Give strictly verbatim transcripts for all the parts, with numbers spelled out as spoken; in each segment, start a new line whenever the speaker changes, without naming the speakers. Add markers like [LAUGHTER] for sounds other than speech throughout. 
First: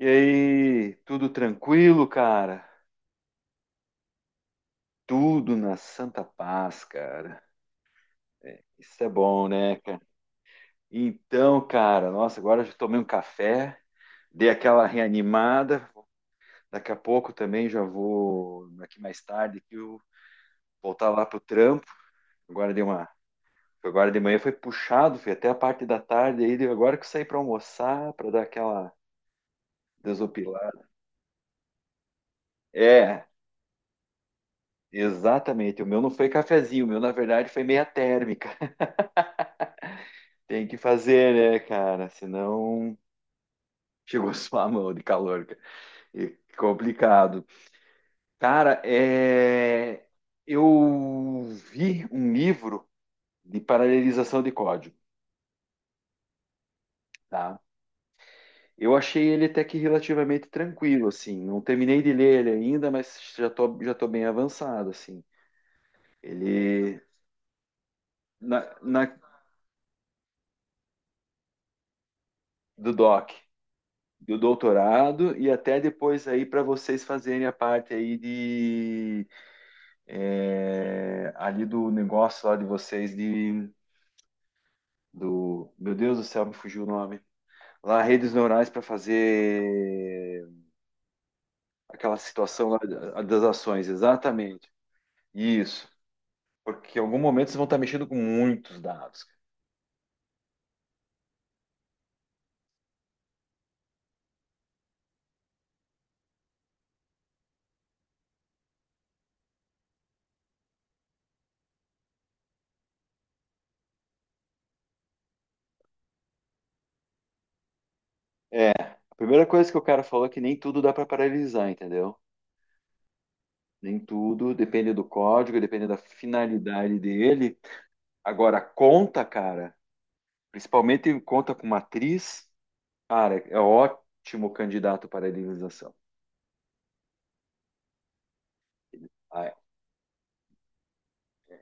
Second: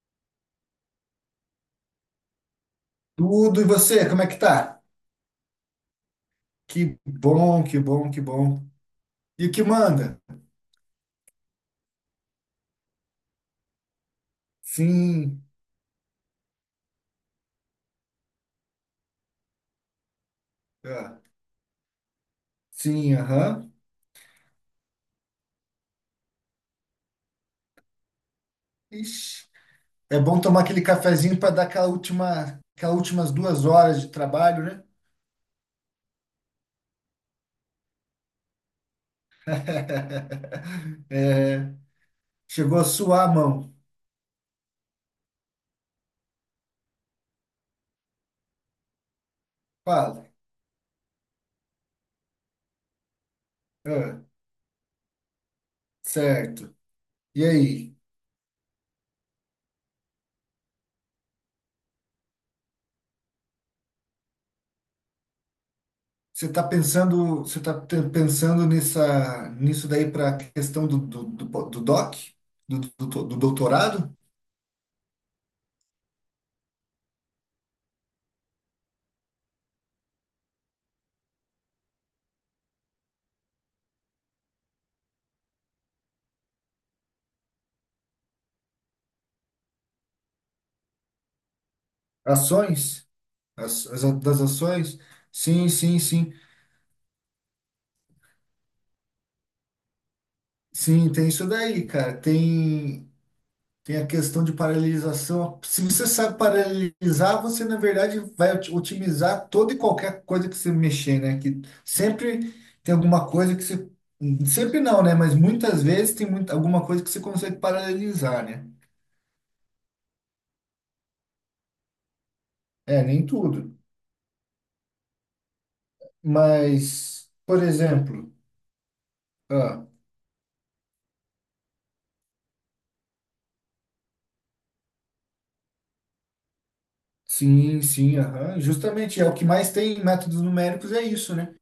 E aí, tudo tranquilo, cara?
Tudo, e você, como é que tá?
Tudo na santa paz,
Que
cara.
bom, que bom, que bom.
Isso é
E
bom,
o que
né, cara?
manda?
Então, cara, nossa, agora já tomei um café, dei aquela
Sim,
reanimada. Daqui a pouco também já vou, aqui mais tarde, que eu voltar
ah,
lá pro trampo. Agora dei uma,
sim, aham.
agora de manhã foi puxado, foi até a parte da tarde aí, agora que eu saí para almoçar, para dar aquela
Ixi, é bom tomar aquele
desopilada.
cafezinho para dar aquela última, aquelas
É,
últimas duas horas de trabalho, né?
exatamente. O meu não foi cafezinho, o meu na verdade foi meia térmica. Tem que
[LAUGHS]
fazer, né,
É,
cara?
chegou a
Senão
suar a mão.
[LAUGHS] chegou a sua mão de calor, cara. E complicado. Cara, é...
Fala.
eu vi um livro de
Ah,
paralelização de código,
certo. E
tá?
aí?
Eu achei ele até que relativamente tranquilo, assim. Não terminei de ler ele ainda, mas já tô, já tô bem avançado, assim.
Você tá
Ele...
pensando, você tá te-
Na,
pensando
na-
nessa, nisso daí para a questão do, do, do, do doc? Do,
Do
do,
doc,
do doutorado?
do doutorado e até depois aí para vocês fazerem a parte aí, é, ali do negócio lá de vocês de, do meu Deus do céu, me fugiu o nome lá, redes neurais, para fazer aquela situação lá
Ações?
da- das
As,
ações,
as a- das
exatamente
ações? Sim,
isso,
sim, sim.
porque em algum momento vocês vão estar mexendo com muitos dados, cara.
Sim, tem isso daí, cara. Tem, tem a questão de paralisação. Se você sabe paralisar, você, na verdade, vai ot- otimizar toda e qualquer coisa que você mexer, né? Que sempre tem alguma coisa que você. Sempre não, né? Mas muitas vezes tem muita, alguma coisa que você consegue paralisar, né?
A primeira coisa que o cara falou é que nem tudo dá para paralisar, entendeu?
É, nem tudo.
Nem tudo, depende do código, depende da finalidade
Mas,
dele.
por exemplo,
Agora, conta, cara,
ah,
principalmente conta com matriz, cara, é ótimo candidato para paralisação.
sim, sim, aham. Justamente, é o que
Ah,
mais tem em métodos numéricos é isso, né?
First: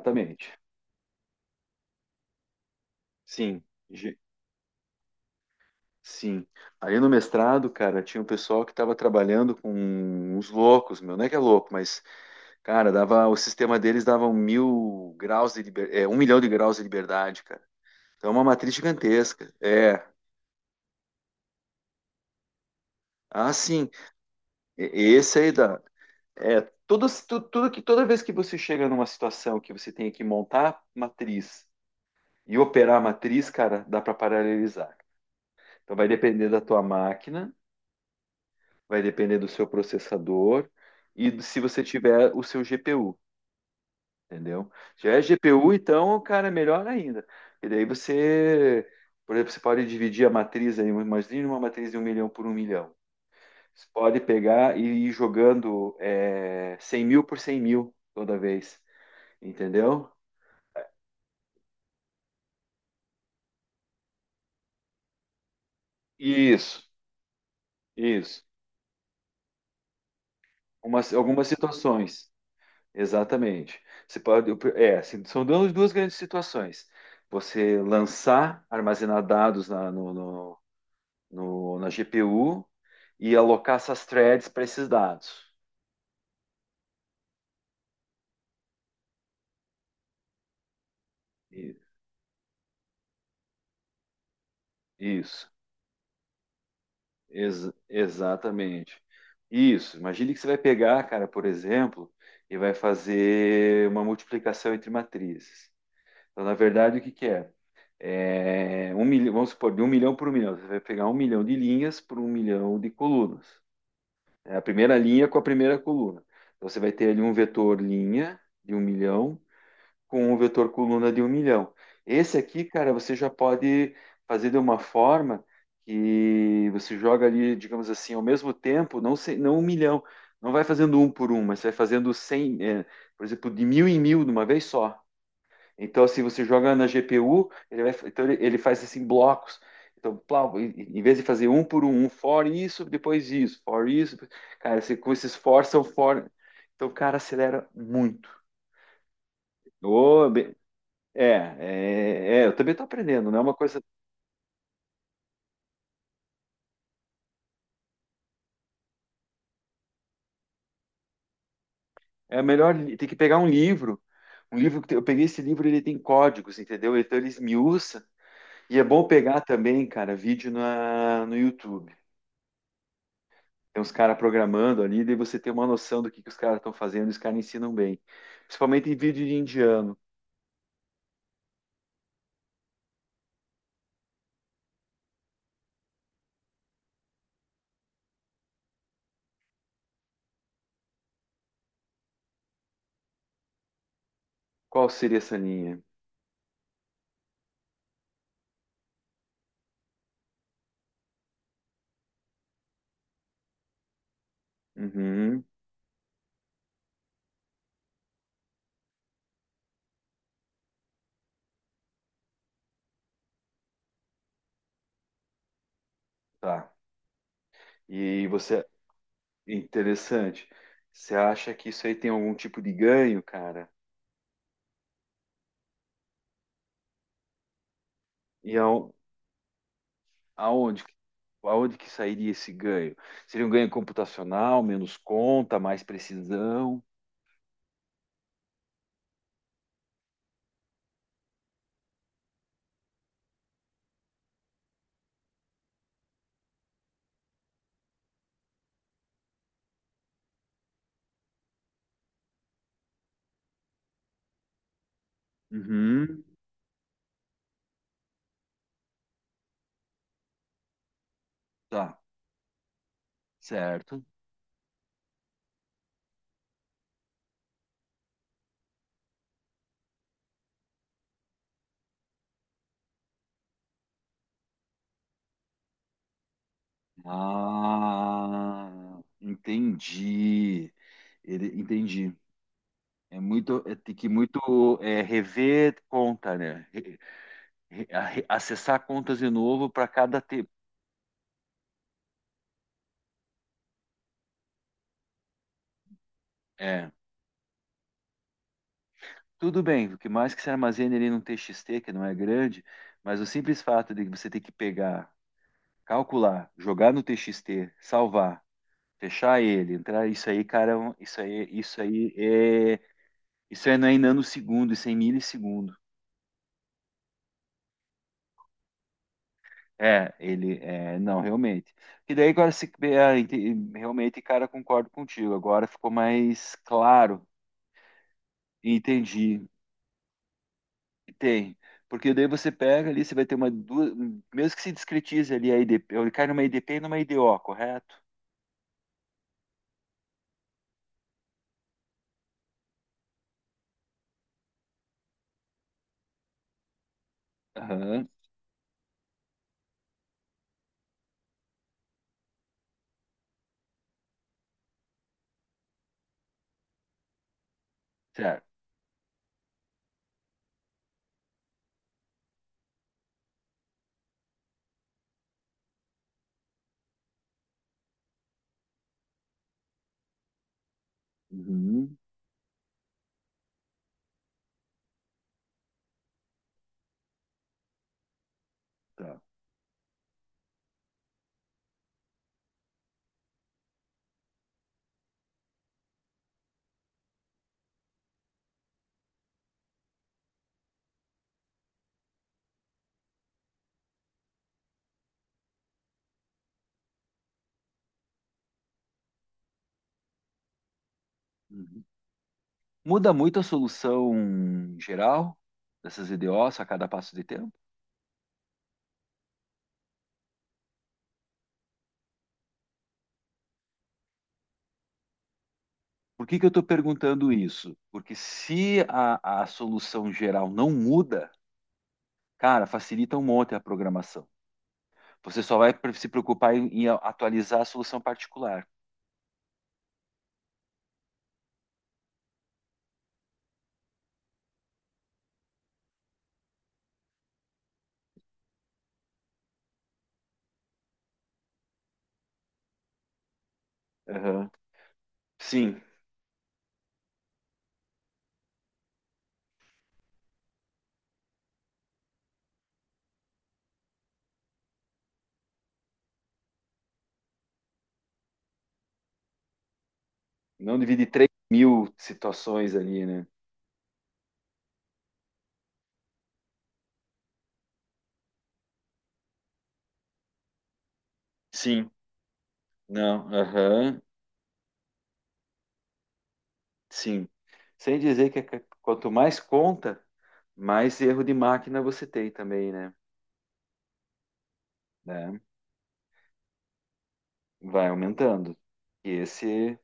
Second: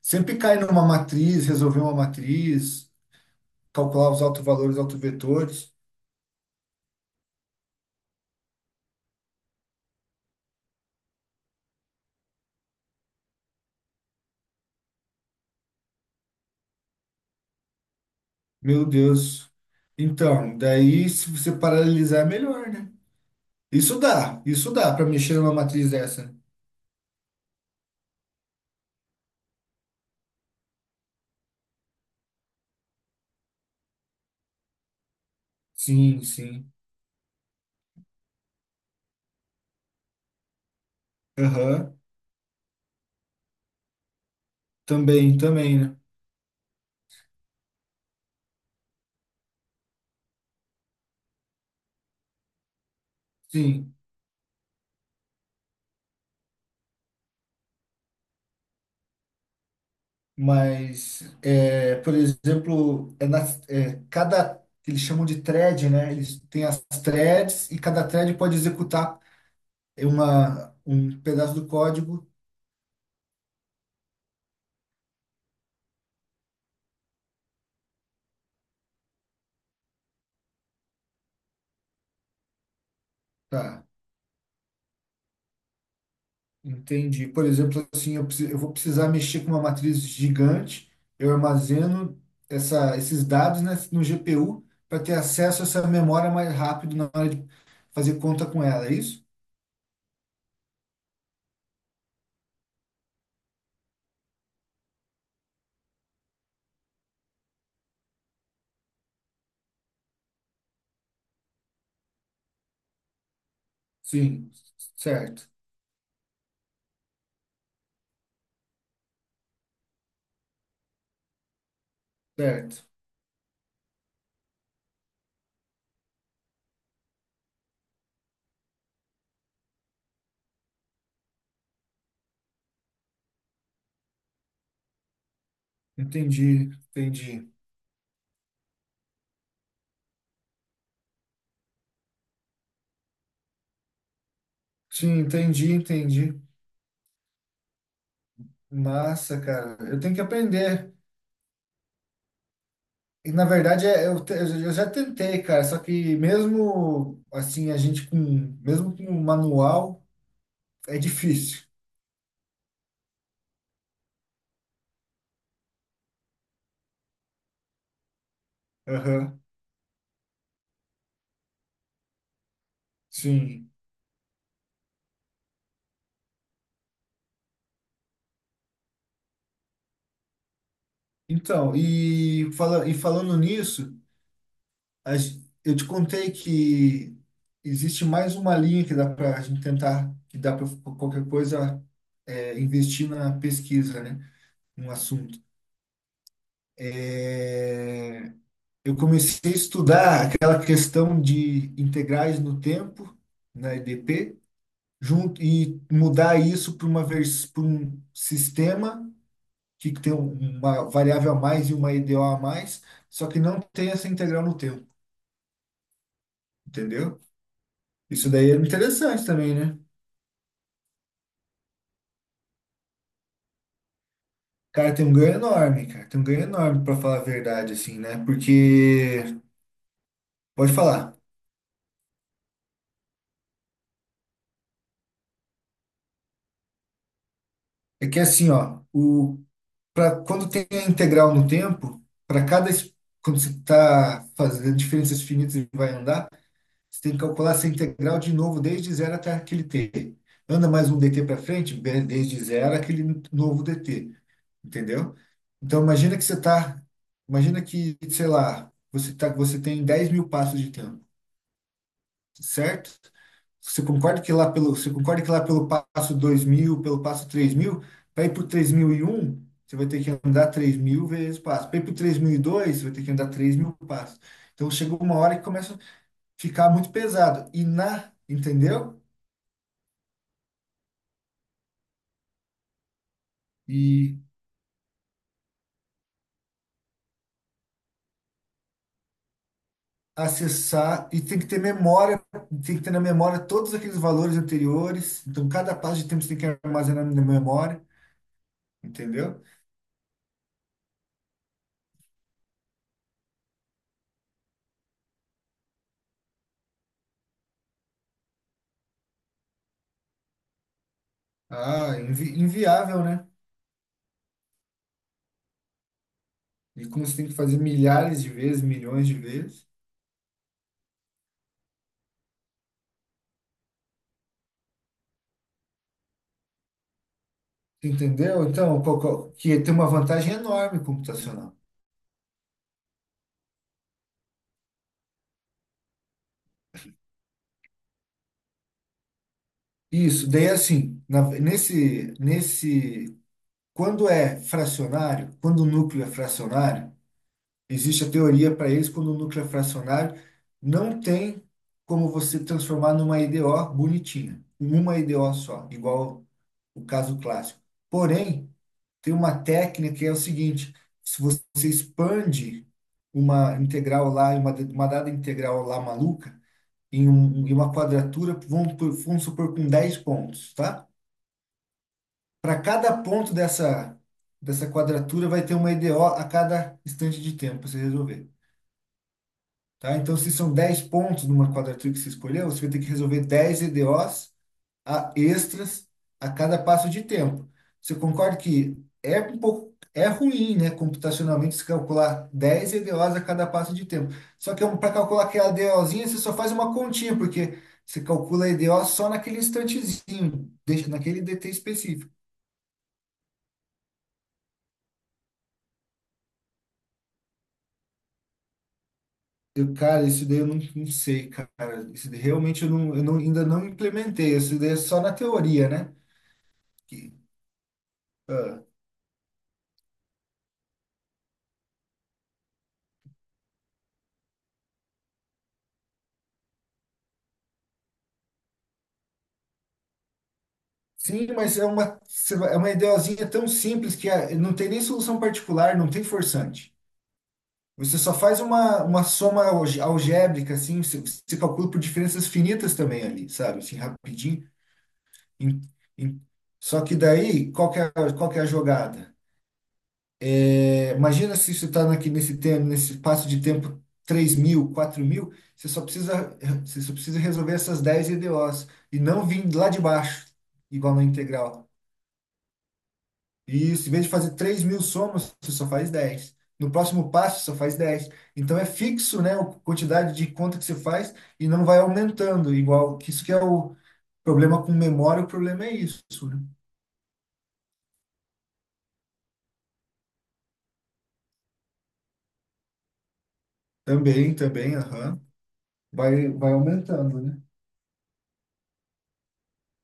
Sempre cai numa matriz, resolver uma matriz,
Sim.
calcular
Ge-
os autovalores, autovetores.
Sim. Ali no mestrado, cara, tinha um pessoal que estava trabalhando com uns loucos, meu, não é que é louco, mas, cara, dava, o sistema deles dava um mil graus de liber, é, um milhão de graus de liberdade, cara. Então é uma matriz
Meu Deus.
gigantesca. É.
Então, daí se você paralelizar é melhor, né?
Ah, sim.
Isso dá, isso
E-
dá para mexer
Esse aí
numa
dá.
matriz dessa.
É, tudo, tu- tudo que toda vez que você chega numa situação que você tem que montar matriz e operar a matriz, cara, dá para paralelizar. Então vai
Sim,
depender da
sim.
tua máquina, vai depender do seu processador e do- se você
Aham.
tiver o seu G P U, entendeu? Se tiver
Também,
G P U,
também, né?
então, cara, melhor ainda. E daí você, por exemplo, você pode dividir a matriz aí, imagina uma matriz de um milhão por um milhão. Você
Sim.
pode pegar e ir jogando, é, cem mil por cem mil toda vez, entendeu?
Mas, é, por exemplo, é na é, cada, eles chamam de thread, né? Eles têm as
Isso,
threads e cada thread
isso.
pode executar uma,
Umas,
um
algumas
pedaço do código.
situações. Exatamente. Você pode, é, assim, são duas duas grandes situações. Você lançar, armazenar dados na, no, no- no- na G P U e alocar
Tá,
essas threads para esses dados.
entendi. Por exemplo, assim, eu, preci- eu vou precisar mexer com uma matriz gigante, eu
I-
armazeno essa, esses dados, né, no G P U para ter
Isso.
acesso a essa memória mais rápido na hora de
Ex-
fazer conta com ela, é
exatamente.
isso?
Isso. Imagine que você vai pegar, cara, por exemplo, e vai fazer uma multiplicação entre matrizes. Então, na verdade, o que que é? É um milhão, vamos supor, de um milhão por um milhão. Você vai pegar um milhão de linhas por um milhão de colunas.
Sim,
É a primeira linha com a
certo,
primeira coluna. Então, você vai ter ali um vetor linha de um milhão com um vetor coluna de um milhão. Esse aqui,
certo.
cara, você já pode fazer de uma forma que você joga ali, digamos assim, ao mesmo tempo, não, se- não um milhão. Não vai fazendo um por um, mas você vai fazendo cem, é, por exemplo, de mil em mil de uma vez só. Então, se você
Entendi,
joga na G P U,
entendi.
ele vai, então ele, ele faz assim blocos. Então, plá, em em vez de fazer um por um, um for isso, depois isso, for isso, cara, você com
Sim,
esses for
entendi,
são for.
entendi.
Então, cara, acelera muito.
Massa, cara. Eu tenho que
Ô, be-
aprender.
é, é, é, eu também tô aprendendo,
E,
não é
na
uma coisa.
verdade, é- eu, te- eu já tentei, cara. Só que mesmo assim, a gente com, mesmo com o manual, é difícil.
É melhor li- tem que pegar um livro. Um livro que tem- eu peguei esse livro, ele tem códigos, entendeu? Então ele esmiuça. E é bom
Aham,
pegar também, cara, vídeo na, no YouTube.
sim.
Tem uns caras programando ali, daí você tem uma noção do que, que os caras estão fazendo, e os caras ensinam bem. Principalmente em vídeo de indiano.
Então, e, fala, e falando nisso, a gen- eu te contei que existe mais uma linha que dá para a gente tentar, que dá para qualquer coisa é, investir na pesquisa, né?
Qual
Um
seria essa
assunto.
linha?
É, eu comecei a estudar aquela questão de integrais no tempo, na E D P, junto,
Uhum,
e mudar isso para uma vers- para um sistema que tem uma variável a mais e uma E D O a mais, só que não tem essa integral no tempo,
tá.
entendeu?
E
Isso daí é
você,
interessante também, né?
interessante. Você acha que isso aí tem algum tipo de ganho, cara?
Cara, tem um ganho enorme, cara. Tem um ganho enorme, para falar a verdade, assim, né?
E ao-
Porque, pode
aonde,
falar,
aonde que sairia esse ganho? Seria um ganho computacional, menos conta, mais precisão?
é que é assim, ó, o para quando tem a integral no tempo, para cada es- quando você está fazendo diferenças finitas e vai andar, você tem que calcular essa integral de novo desde zero até aquele t. Anda mais um dt para frente, be- desde zero aquele novo dt, entendeu? Então imagina que
Uhum,
você está, imagina que, sei lá, você tá, você tem dez mil passos de tempo,
tá,
certo? Você
certo.
concorda que lá pelo, você concorda que lá pelo passo dois mil pelo passo três mil para ir para o três mil e um você vai ter que andar três mil vezes passo. Para ir para o três mil e dois você vai ter que andar três mil passos. Então chegou uma hora que começa a ficar muito pesado. E na,
Ah,
entendeu?
entendi. Ele, entendi. É muito, é, tem que
E
muito, é, rever conta, né? Re- re- a- acessar contas de novo para cada tipo.
acessar, e tem que ter memória, tem que ter na memória todos aqueles valores anteriores. Então cada passo de tempo você tem que
É,
armazenar na memória, entendeu?
tudo bem, o que mais que se armazene ali num T X T, que não é grande, mas o simples fato de você ter que pegar, calcular, jogar no T X T, salvar, fechar ele, entrar, isso aí, cara, é um- isso aí, isso
Ah,
aí
invi
é,
inviável, né?
isso aí não é em nanosegundo, isso é em milissegundo.
E como você tem que fazer milhares de vezes, milhões de vezes.
É, ele é, não, realmente. E daí agora, se é, ente- realmente, cara, concordo contigo. Agora ficou mais claro
Entendeu?
e
Então, qual- qual-
entendi.
que tem uma vantagem enorme computacional.
Tem. Porque daí você pega ali, você vai ter uma duas, mesmo que se discretize ali a I D P, ele cai numa I D P e numa I D O, correto?
Isso, daí assim, na- nesse, nesse, quando é fracionário, quando o núcleo é fracionário, existe
Aham,
a teoria para isso, quando o núcleo é fracionário, não tem como você transformar numa E D O bonitinha, uma E D O só, igual o caso clássico.
certo.
Porém, tem uma técnica que é o seguinte: se você expande uma integral lá, uma, uma dada integral lá maluca, em, um, em uma quadratura, vamos, por- vamos supor com dez pontos, tá?
Uhum,
Para cada ponto dessa, dessa quadratura vai ter uma E D O a cada instante de tempo para você resolver,
tá.
tá? Então, se são dez pontos numa quadratura que você escolheu, você vai ter que resolver dez E D Os a extras a cada passo de tempo. Você concorda que é um pouco é ruim, né, computacionalmente, se calcular dez E D Os a cada passo de tempo. Só que para calcular aquela EDOzinha, você só faz uma continha, porque você calcula a E D O só naquele instantezinho, deixa naquele D T
Uhum.
específico.
Muda muito a solução geral dessas I D Os a cada passo de tempo?
Eu, cara, isso daí eu não, não sei, cara. Isso daí realmente eu, não, eu não- ainda não implementei. Isso daí é só na teoria, né?
Por que que eu estou
Que-
perguntando isso? Porque
ah,
se a a solução geral não muda, cara, facilita um monte a programação. Você só vai pre- se preocupar em, em atualizar a solução particular.
Sim, mas é uma, é uma ideozinha tão simples que é- não tem nem solução particular, não tem forçante. Você só faz uma, uma soma alge- algébrica, assim, você, você calcula por diferenças finitas também ali, sabe? Assim, rapidinho.
Aham.
Em-
Sim,
em- Só que daí, qual que é, a- qual que é a jogada? É, imagina se você está aqui nesse tempo, nesse espaço de tempo três mil, quatro mil, você só precisa, você só precisa resolver essas dez E D Os e não vir lá de baixo,
não
igual na
divide três
integral.
mil situações ali, né?
Isso, em vez de fazer três mil somas, você só faz dez. No próximo passo, você só faz dez. Então é fixo, né, a quantidade de conta que você faz e não vai
Sim,
aumentando, igual que isso
não,
que é o
aham,
problema com memória, o problema é isso, né?
sim. Sem dizer que c- quanto mais conta, mais erro de máquina você tem também, né?
Também, também, aham.
Né?
Vai, vai aumentando, né?
Vai aumentando. E esse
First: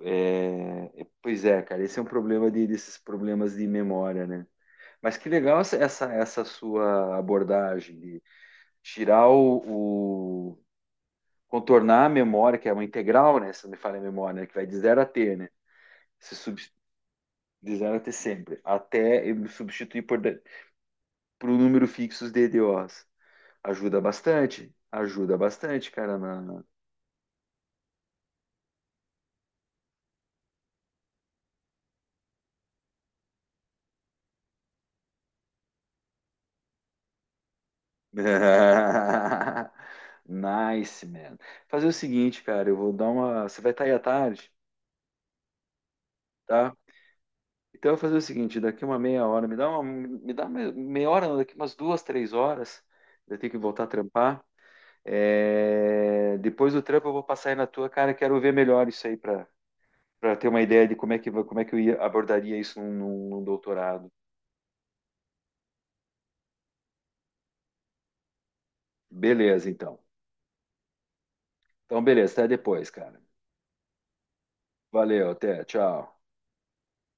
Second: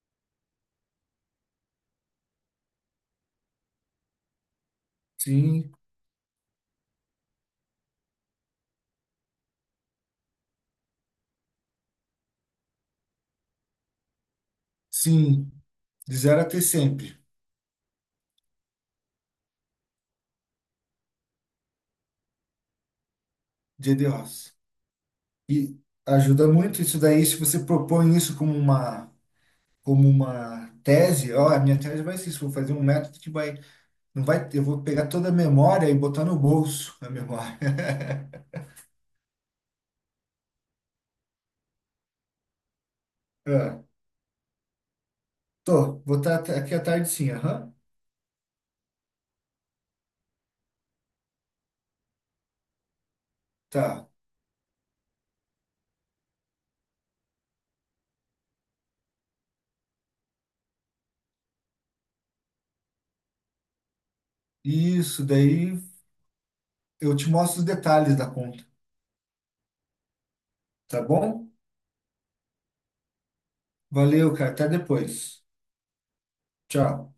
é... é- pois é, cara, esse é um problema de- desses problemas de memória, né? Mas que legal
Sim,
essa, essa essa sua abordagem, tirar o, o- contornar a memória, que é uma integral, né? Se não me falha a memória, né, que vai de zero a t, né?
sim. De
Se
zero
sub,
até sempre,
de zero a t sempre, até eu substituir por, por um número fixo de D D Os.
dia
Ajuda
de ossos.
bastante, ajuda
E
bastante, cara.
ajuda
Na...
muito isso daí, se você propõe isso como uma, como uma tese, ó, a minha tese vai ser isso, vou fazer um método que vai. Não vai, eu vou pegar toda a memória e botar no bolso a memória. [LAUGHS]
[LAUGHS] Nice, man. Fazer o seguinte, cara, eu vou dar uma. Você vai
Ah,
estar aí à tarde,
tô, vou estar aqui
tá?
à tarde sim, aham.
Então eu vou fazer o seguinte, daqui uma meia hora, me dá uma, me dá meia hora, não, daqui umas duas, três horas, eu tenho que voltar a
Tá.
trampar. É, depois do trampo eu vou passar aí na tua, cara, quero ver melhor isso aí para para ter uma ideia de como é que como é que eu ia, abordaria isso num, num num doutorado.
Isso, daí eu te mostro os detalhes da conta,
Beleza, então.
tá bom?
Então, beleza, até depois, cara.
Valeu, cara, até
Valeu,
depois.
até, tchau.
Tchau.